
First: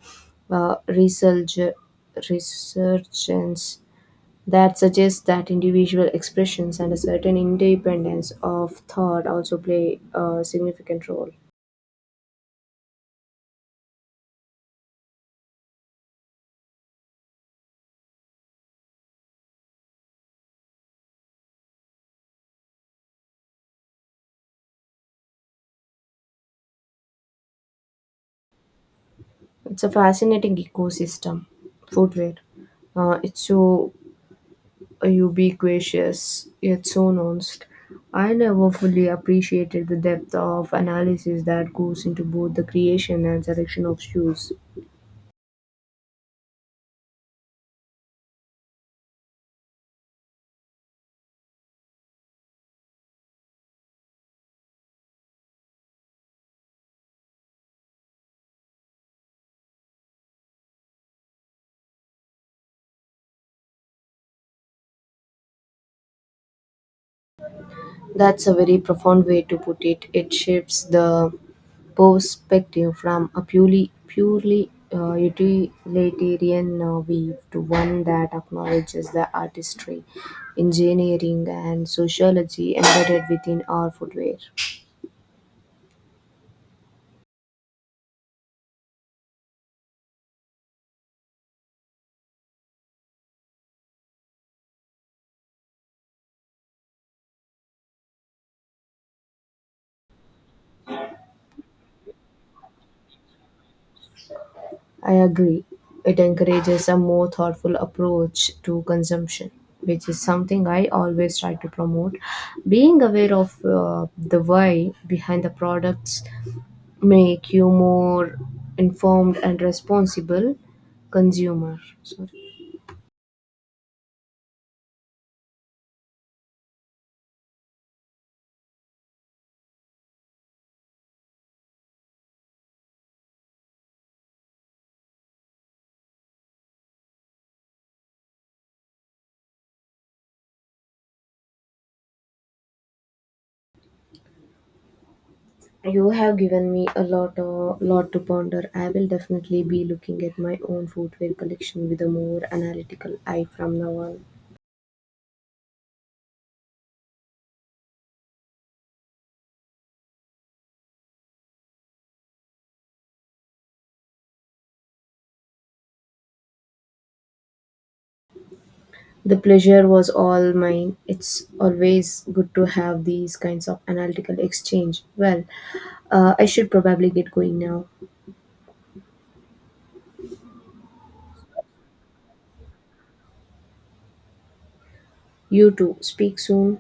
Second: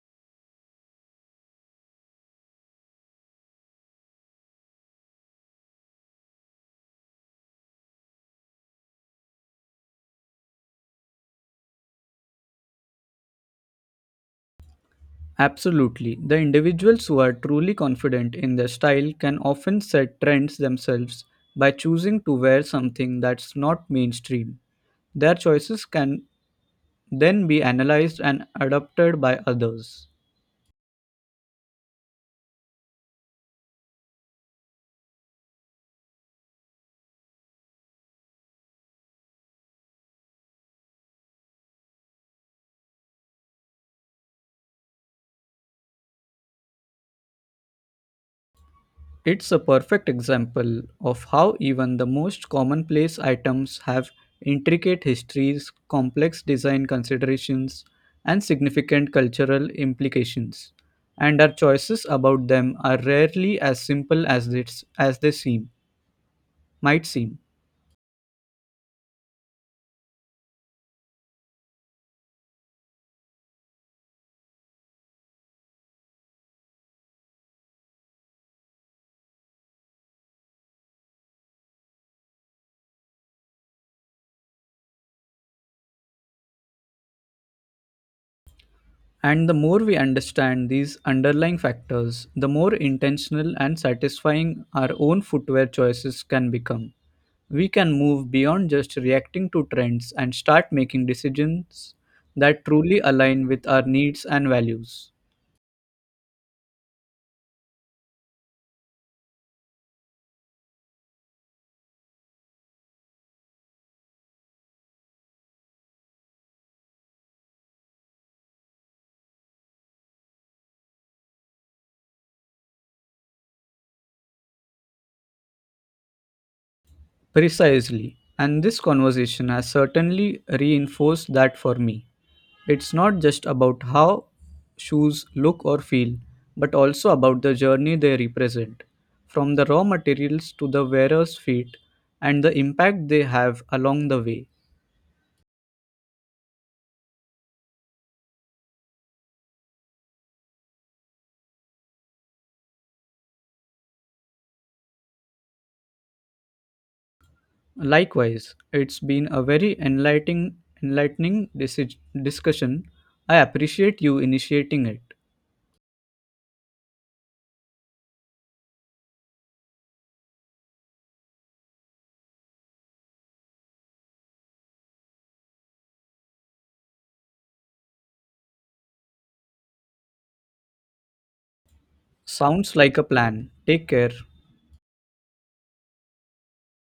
uh, resurg- resurgence, that suggests that individual expressions and a certain independence of thought also play a significant role. Absolutely. The individuals who are truly confident in their style can often set trends themselves by choosing to wear something that's not mainstream. Their choices can then be analyzed and adopted by It's a others. fascinating ecosystem, footwear. It's so ubiquitous yet so nuanced. I never fully appreciated the depth of analysis that goes into both the creation and selection of shoes. It's a perfect example of how even the most commonplace items have intricate histories, complex design considerations, and significant cultural implications, and our choices about them are rarely as simple as they might seem. That's a very profound way to put it. It shifts the perspective from a purely utilitarian view to one that acknowledges the artistry, engineering, and sociology embedded within our footwear. And the more we understand these underlying factors, the more intentional and satisfying our own footwear choices can become. We can move beyond just reacting to trends and start making decisions that truly align with our needs and values. I agree. It encourages a more thoughtful approach to consumption, which is something I always try to promote. Being aware of the why behind the products make you more informed and responsible consumer. Sorry. Precisely. And this conversation has certainly reinforced that for me. It's not just about how shoes look or feel, but also about the journey they represent, from the raw materials to the wearer's feet and the impact they have along the way. You have given me lot to ponder. I will definitely be looking at my own footwear collection with a more analytical eye from now on. Likewise, it's been a very enlightening discussion. I appreciate you initiating it. The pleasure was all mine. It's always good to have these kinds of analytical exchange. I should probably get going now. Sounds like a plan. Take care. You too. Speak soon.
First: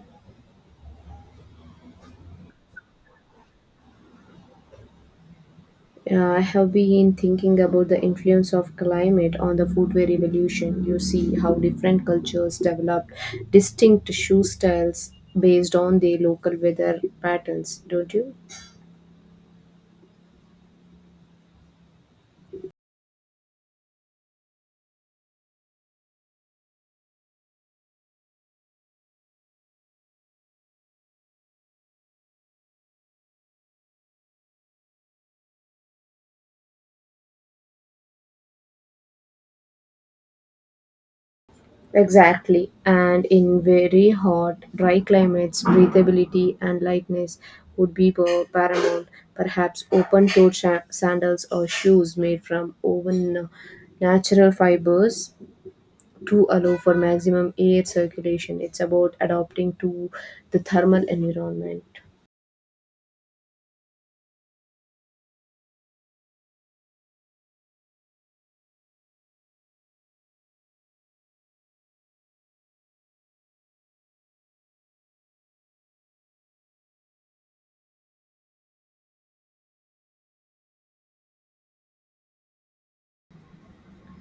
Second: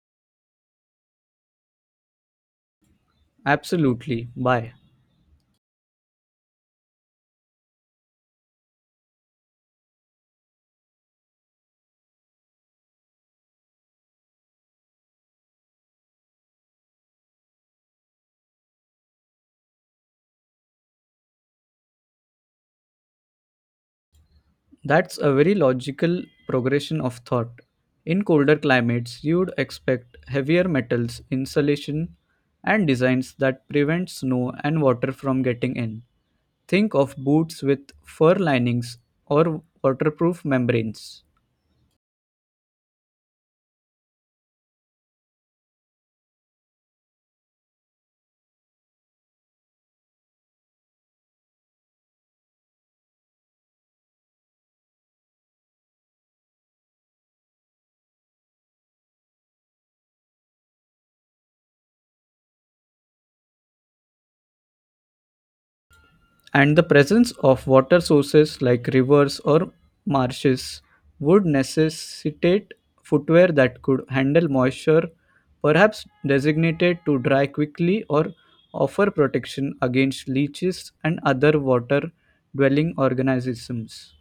Absolutely. Bye. I have been thinking about the influence of climate on the footwear evolution. You see how different cultures developed distinct shoe styles based on their local weather patterns, don't you? That's a very logical progression of thought. In colder climates, you'd expect heavier metals, insulation, and designs that prevent snow and water from getting in. Think of boots with fur linings or waterproof membranes. Exactly. And in very hot, dry climates, breathability and lightness would be paramount. Perhaps open toed sandals or shoes made from woven natural fibers to allow for maximum air circulation. It's about adapting to the thermal environment. And the presence of water sources like rivers or marshes would necessitate footwear that could handle moisture, perhaps designated to dry quickly or offer protection against leeches and other water dwelling organisms.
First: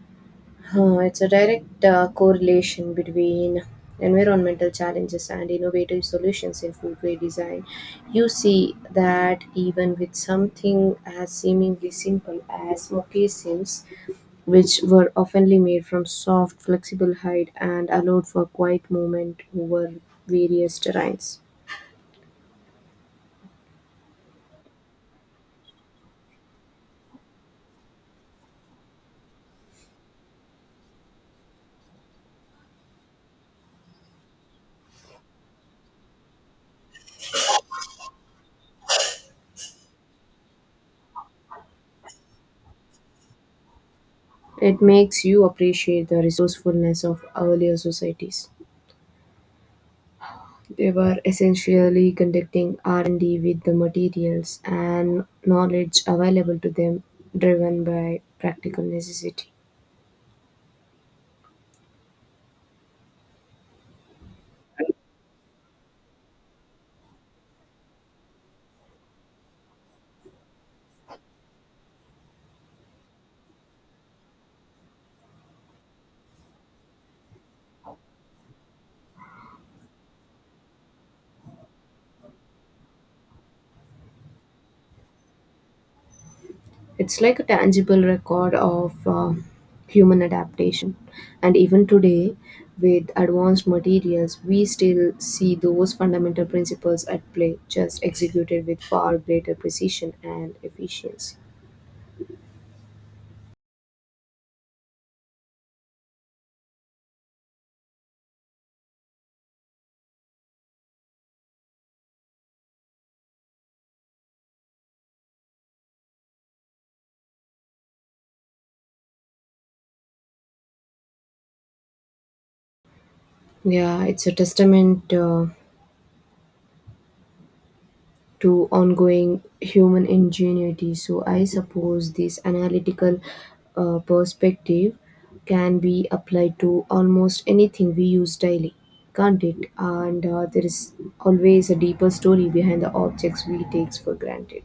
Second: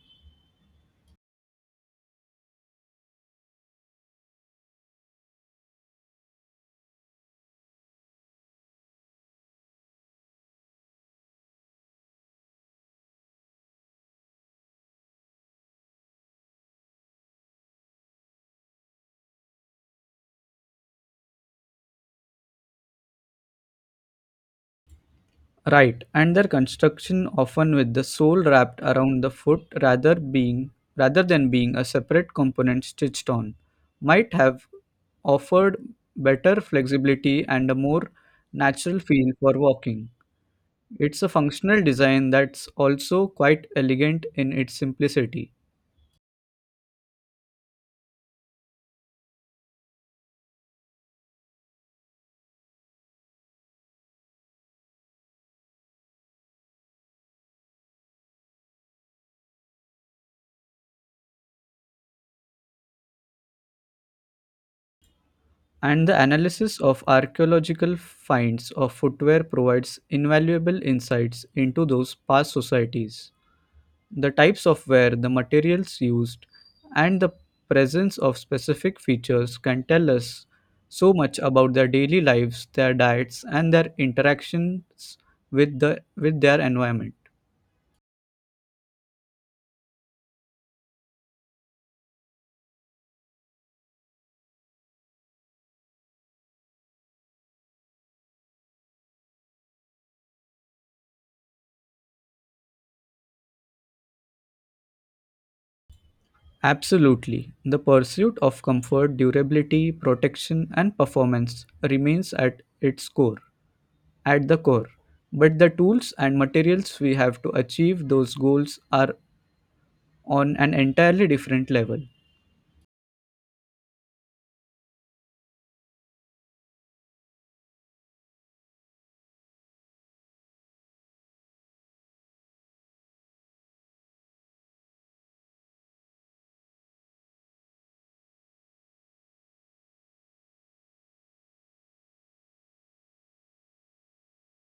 It's a direct correlation between environmental challenges and innovative solutions in foodway design. You see that even with something as seemingly simple as moccasins, which were oftenly made from soft, flexible hide and allowed for quiet movement over various terrains. Right, and their construction, often with the sole wrapped around the foot rather than being a separate component stitched on, might have offered better flexibility and a more natural feel for walking. It's a functional design that's also quite elegant in its It makes you simplicity. appreciate the resourcefulness of earlier societies. They were essentially conducting R&D with the materials and knowledge available to them, driven by practical necessity. And the analysis of archaeological finds of footwear provides invaluable insights into those past societies. The types of wear, the materials used, and the presence of specific features can tell us so much about their daily lives, their diets, and their interactions with their environment. It's like a tangible record of human adaptation. And even today, with advanced materials, we still see those fundamental principles at play, just executed with far greater precision and efficiency. Absolutely. The pursuit of comfort, durability, protection, and performance remains at its core. At the core. But the tools and materials we have to achieve those goals are on an entirely different level. Yeah, it's a testament. To ongoing human ingenuity. So I suppose this analytical perspective can be applied to almost anything we use daily, can't it? And there is always a deeper story behind the objects we take for granted.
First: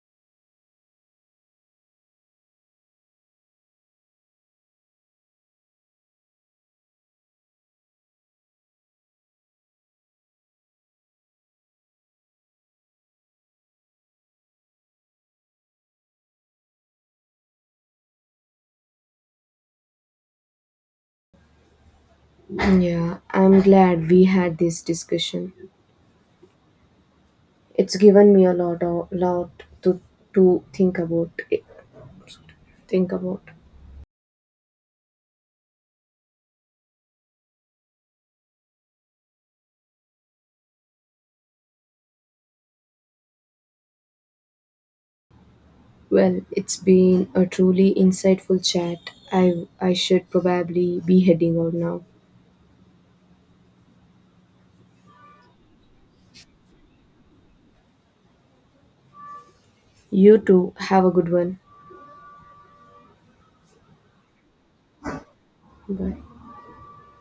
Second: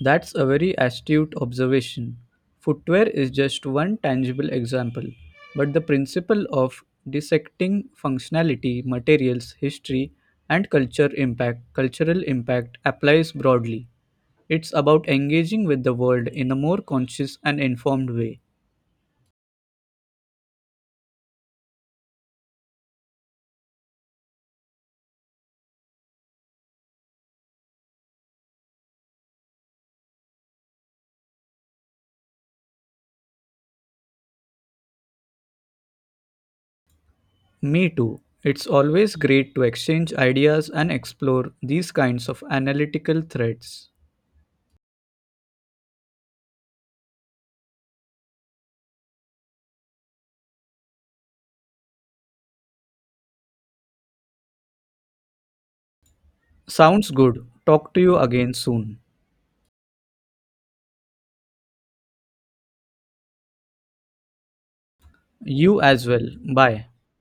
That's a very astute observation. Footwear is just one tangible example, but the principle of dissecting functionality, materials, history, and cultural impact applies broadly. It's about engaging with the world in a more conscious and informed way. Yeah, I'm glad we had this discussion. It's given me a lot to think about. Think about. Me too. It's always great to exchange ideas and explore these kinds of analytical threads. Well, it's been a truly insightful chat. I should probably be heading out now. Sounds good. Talk to you again soon. You too. Have a good one. You as well. Bye. Bye.